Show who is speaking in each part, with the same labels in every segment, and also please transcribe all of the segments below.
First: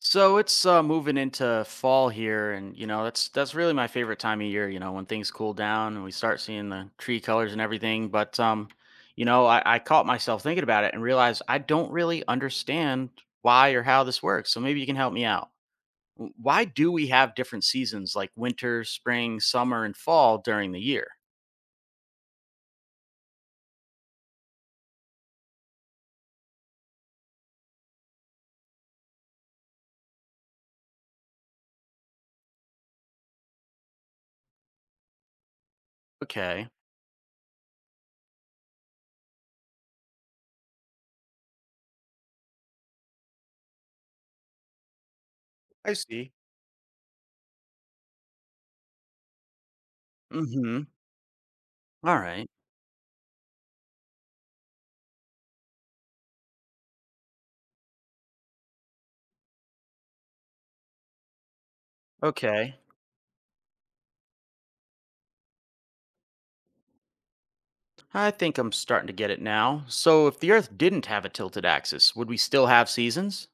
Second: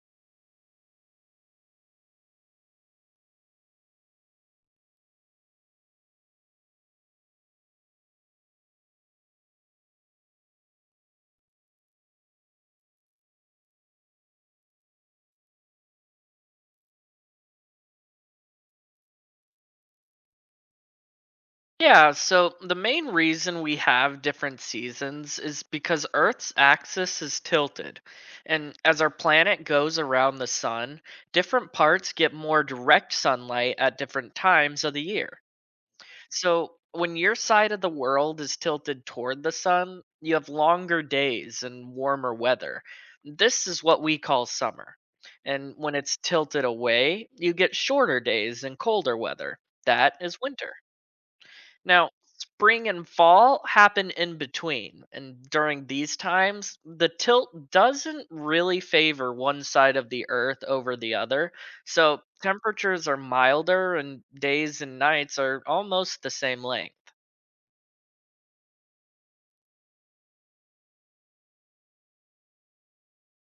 Speaker 1: So it's moving into fall here, and you know that's really my favorite time of year. You know when things cool down and we start seeing the tree colors and everything. But I caught myself thinking about it and realized I don't really understand why or how this works. So maybe you can help me out. Why do we have different seasons like winter, spring, summer, and fall during the year?
Speaker 2: Yeah, so the main reason we have different seasons is because Earth's axis is tilted. And as our planet goes around the sun, different parts get more direct sunlight at different times of the year.
Speaker 1: Okay.
Speaker 2: So when your side of the world is tilted toward the sun, you have longer days and warmer weather. This is what we call summer. And
Speaker 1: I
Speaker 2: when it's
Speaker 1: see.
Speaker 2: tilted away, you get shorter days and colder weather. That is winter.
Speaker 1: Mm-hmm.
Speaker 2: Now,
Speaker 1: All right.
Speaker 2: spring and fall happen in between, and during these times, the tilt doesn't really favor one side of the earth over the other. So,
Speaker 1: Okay.
Speaker 2: temperatures are milder and days and nights are almost the same length.
Speaker 1: I think I'm starting to get it now. So, if the Earth didn't have a tilted axis, would we still have seasons?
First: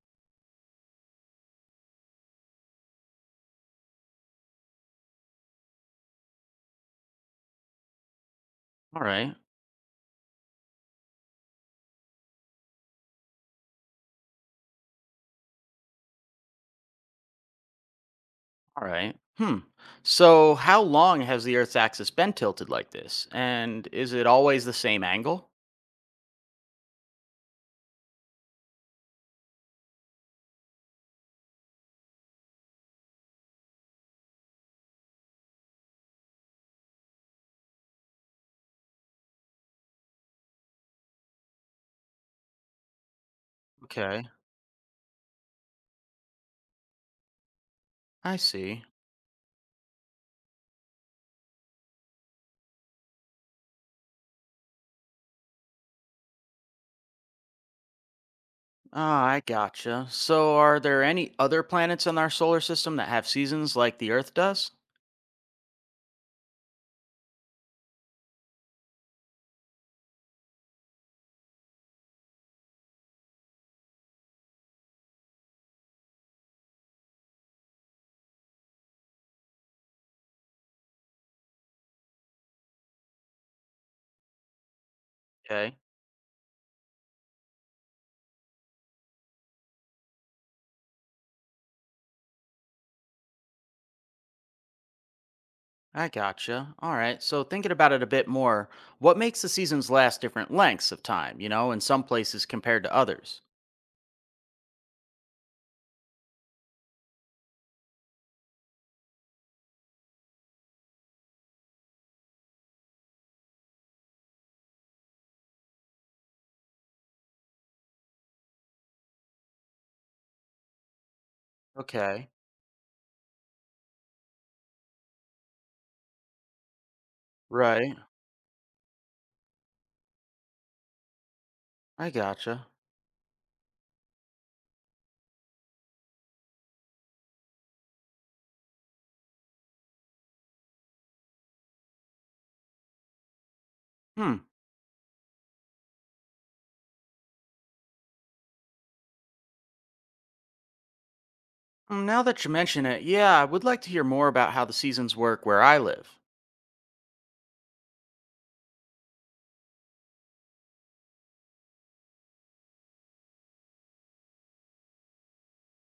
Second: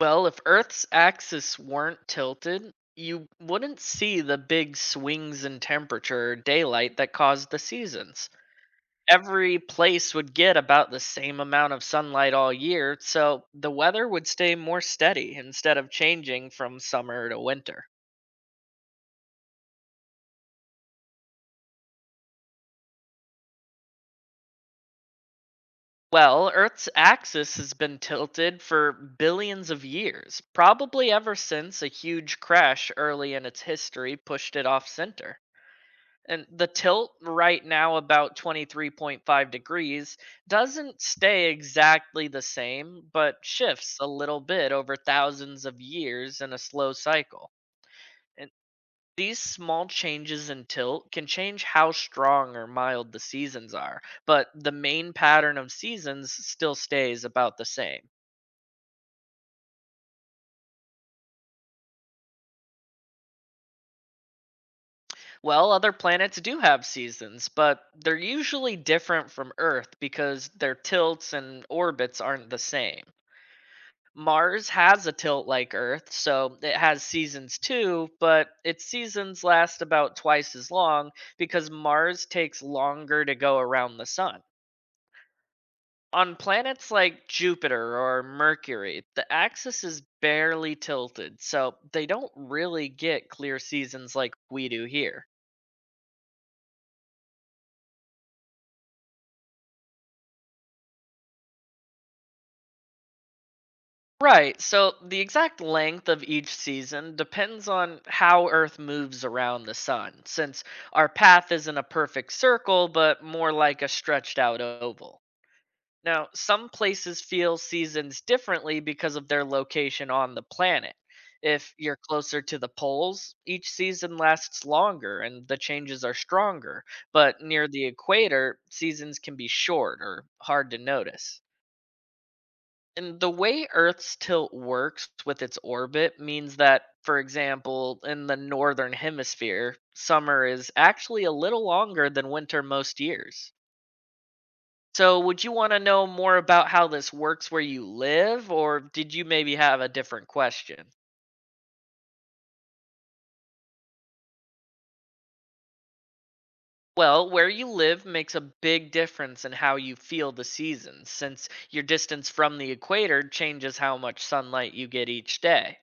Speaker 2: Well, if Earth's axis weren't tilted, you wouldn't see the big swings in temperature or daylight that cause the seasons.
Speaker 1: All right,
Speaker 2: Every place would get about the same amount of sunlight all year, so the weather would stay more steady instead of changing from summer to winter.
Speaker 1: all right. Hmm. So, how long has the Earth's axis been tilted like this? And is it always the same angle?
Speaker 2: Well, Earth's axis has been tilted for billions of years, probably ever since a huge crash early in its history pushed it off center. And the tilt right now, about 23.5 degrees, doesn't stay exactly the same, but shifts a
Speaker 1: Okay,
Speaker 2: little bit over thousands of years in a slow cycle.
Speaker 1: I
Speaker 2: And
Speaker 1: see.
Speaker 2: these small changes in tilt can change how strong or mild the seasons are, but the main pattern of seasons still stays about the same.
Speaker 1: Ah, I gotcha. So, are there any other planets in our solar system that have seasons like the Earth does?
Speaker 2: Well, other planets do have seasons, but they're usually different from Earth because their tilts and orbits aren't the same. Mars has a tilt like Earth, so it has seasons too, but its seasons last about twice as long because Mars takes longer to go around the sun.
Speaker 1: Okay,
Speaker 2: On planets like Jupiter or Mercury, the axis is barely tilted, so they don't really get clear seasons like we do here.
Speaker 1: I gotcha. All right, so thinking about it a bit more, what makes the seasons last different lengths of time, you know, in some places compared to others?
Speaker 2: Right, so the exact length of each season depends on how Earth moves around the sun, since our path isn't a perfect circle, but more like a stretched out oval. Now, some places feel seasons differently because of their location on the planet. If you're
Speaker 1: Okay.
Speaker 2: closer to the poles, each season lasts longer and the changes are stronger. But near the
Speaker 1: Right.
Speaker 2: equator, seasons can be short or hard to notice.
Speaker 1: I gotcha.
Speaker 2: And the way Earth's tilt works with its orbit means that, for example, in the northern hemisphere, summer is actually a little longer than winter most years.
Speaker 1: Hmm.
Speaker 2: So, would you want to know more about how this works where you live, or did you maybe have a different question?
Speaker 1: Mm, now that you mention it, yeah, I would like to hear more about how the seasons work where I live.
Speaker 2: Well, where you live makes a big difference in how you feel the seasons, since your distance from the equator changes how much sunlight you get each day.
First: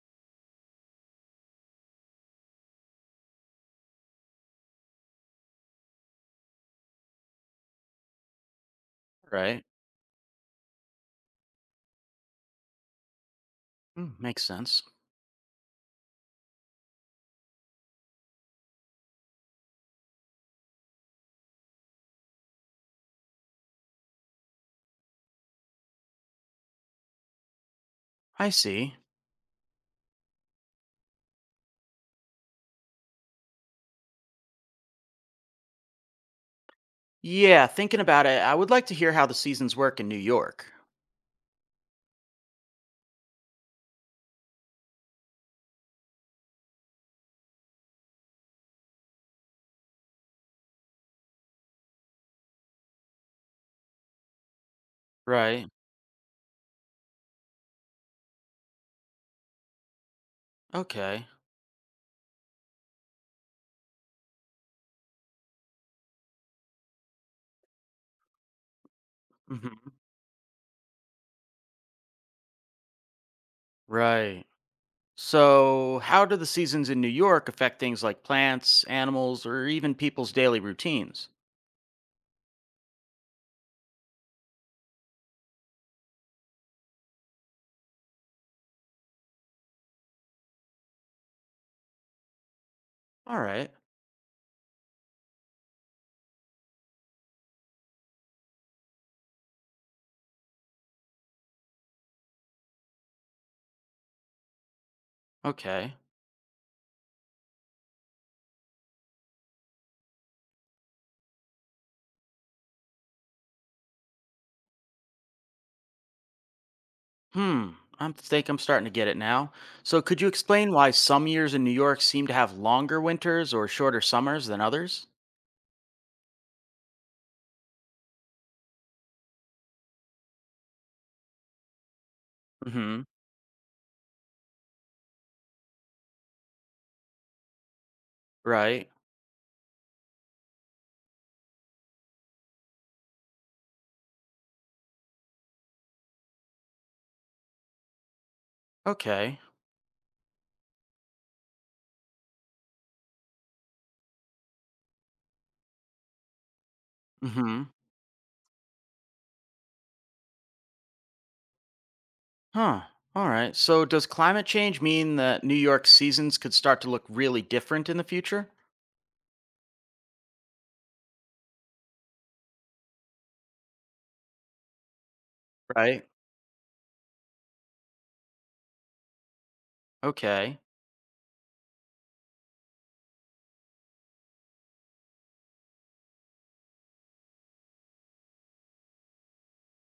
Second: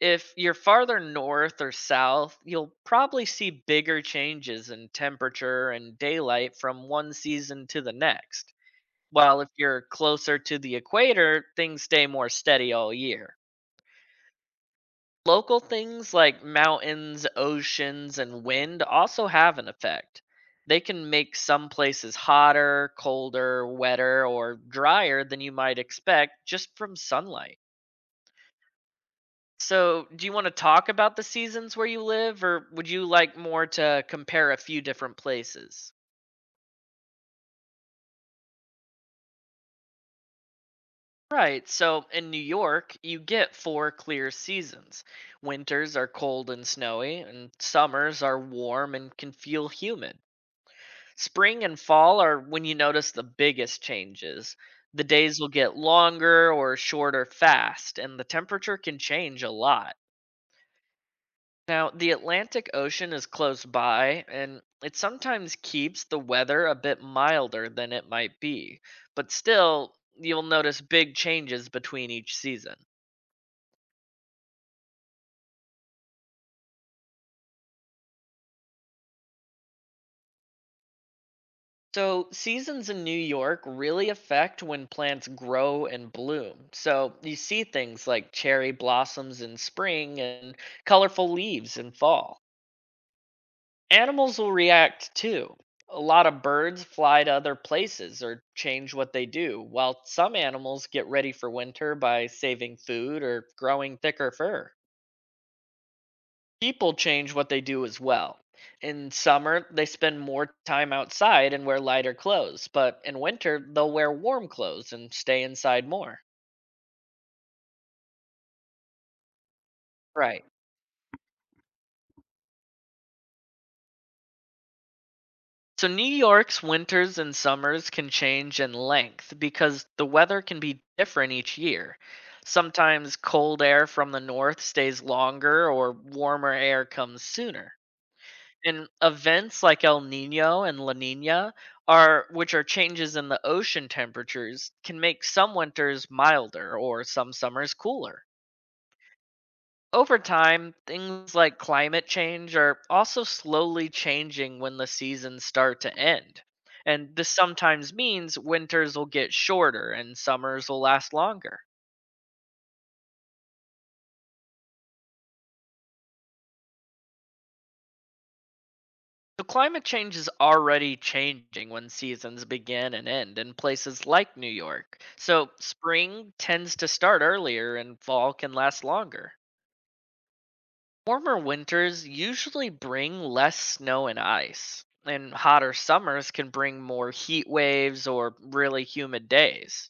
Speaker 2: If you're farther north or south, you'll probably see bigger changes in temperature and daylight from one season to the next. While if
Speaker 1: Right.
Speaker 2: you're closer to the equator, things stay more steady all year.
Speaker 1: Mm, makes sense.
Speaker 2: Local things like mountains, oceans, and wind also have an effect. They can make some places hotter, colder, wetter, or drier than you might expect just from sunlight.
Speaker 1: I see.
Speaker 2: So, do you want to talk about the seasons where you live, or would you like more to compare a few different places?
Speaker 1: Yeah, thinking about it, I would like to hear how the seasons work in New York.
Speaker 2: Right, so in New York, you get four clear seasons. Winters are cold and snowy, and summers are warm and can feel humid. Spring and fall are when you notice the biggest changes. The days will
Speaker 1: Right.
Speaker 2: get longer or shorter fast, and the temperature can change a lot.
Speaker 1: Okay.
Speaker 2: Now, the Atlantic Ocean is close by, and it sometimes keeps the weather a bit milder than it might be, but
Speaker 1: Hmm.
Speaker 2: still, you'll notice big changes between each season.
Speaker 1: Right. So, how do the seasons in New York affect things like plants, animals, or even people's daily routines?
Speaker 2: So, seasons in New York really affect when plants grow and bloom. So, you see things like cherry blossoms in spring and colorful leaves in fall.
Speaker 1: All right.
Speaker 2: Animals will react too. A lot of birds fly to other places or change what they do, while some animals get ready for winter by saving food or growing thicker fur.
Speaker 1: Okay.
Speaker 2: People change what they do as well. In summer, they spend more time outside and wear lighter clothes, but in winter, they'll wear warm clothes and stay inside more.
Speaker 1: Hmm, I think I'm starting to get it now. So, could you
Speaker 2: Right.
Speaker 1: explain why some years in New York seem to have longer winters or shorter summers than others?
Speaker 2: So, New York's winters and summers can change in length because the weather can be different each year.
Speaker 1: Mm-hmm.
Speaker 2: Sometimes cold air from the north stays longer or warmer air comes sooner.
Speaker 1: Right.
Speaker 2: And events like El Nino and La Nina are which are changes in the ocean temperatures can make some winters milder or some summers cooler.
Speaker 1: Okay.
Speaker 2: Over time, things like climate change are also slowly changing when the seasons start to end. And this
Speaker 1: Mm-hmm.
Speaker 2: sometimes means winters will get shorter and summers will last longer.
Speaker 1: Huh. All right. So, does climate change mean that New York's seasons could start to look really different in the future?
Speaker 2: So climate change is already changing when seasons begin and end in places like New York. So
Speaker 1: Right.
Speaker 2: spring tends to start earlier and fall can last longer.
Speaker 1: Okay.
Speaker 2: Warmer winters usually bring less snow and ice, and hotter summers can bring more heat waves or really humid days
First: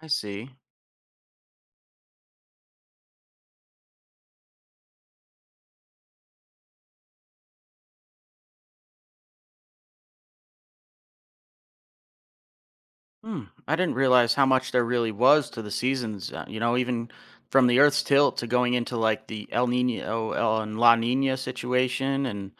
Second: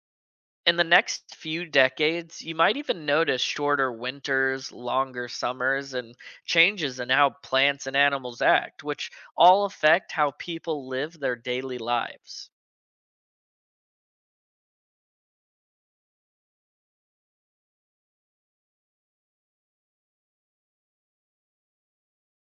Speaker 1: I see.
Speaker 2: in the next few decades, you might even notice shorter winters, longer summers, and changes in how plants and animals act, which all affect how people live their daily lives.
Speaker 1: Hmm. I didn't realize how much there really was to the seasons. Even from the Earth's tilt to going into like the El Nino and La Nina situation, and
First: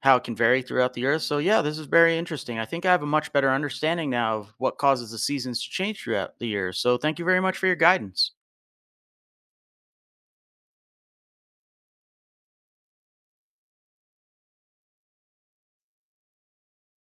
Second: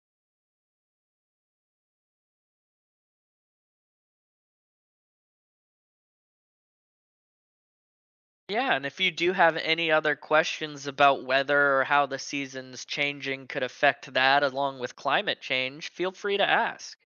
Speaker 1: how it can vary throughout the Earth. So yeah, this is very interesting. I think I have a much better understanding now of what causes the seasons to change throughout the year. So thank you very much for your guidance.
Speaker 2: Yeah, and if you do have any other questions about weather or how the seasons changing could affect that along with climate change, feel free to ask.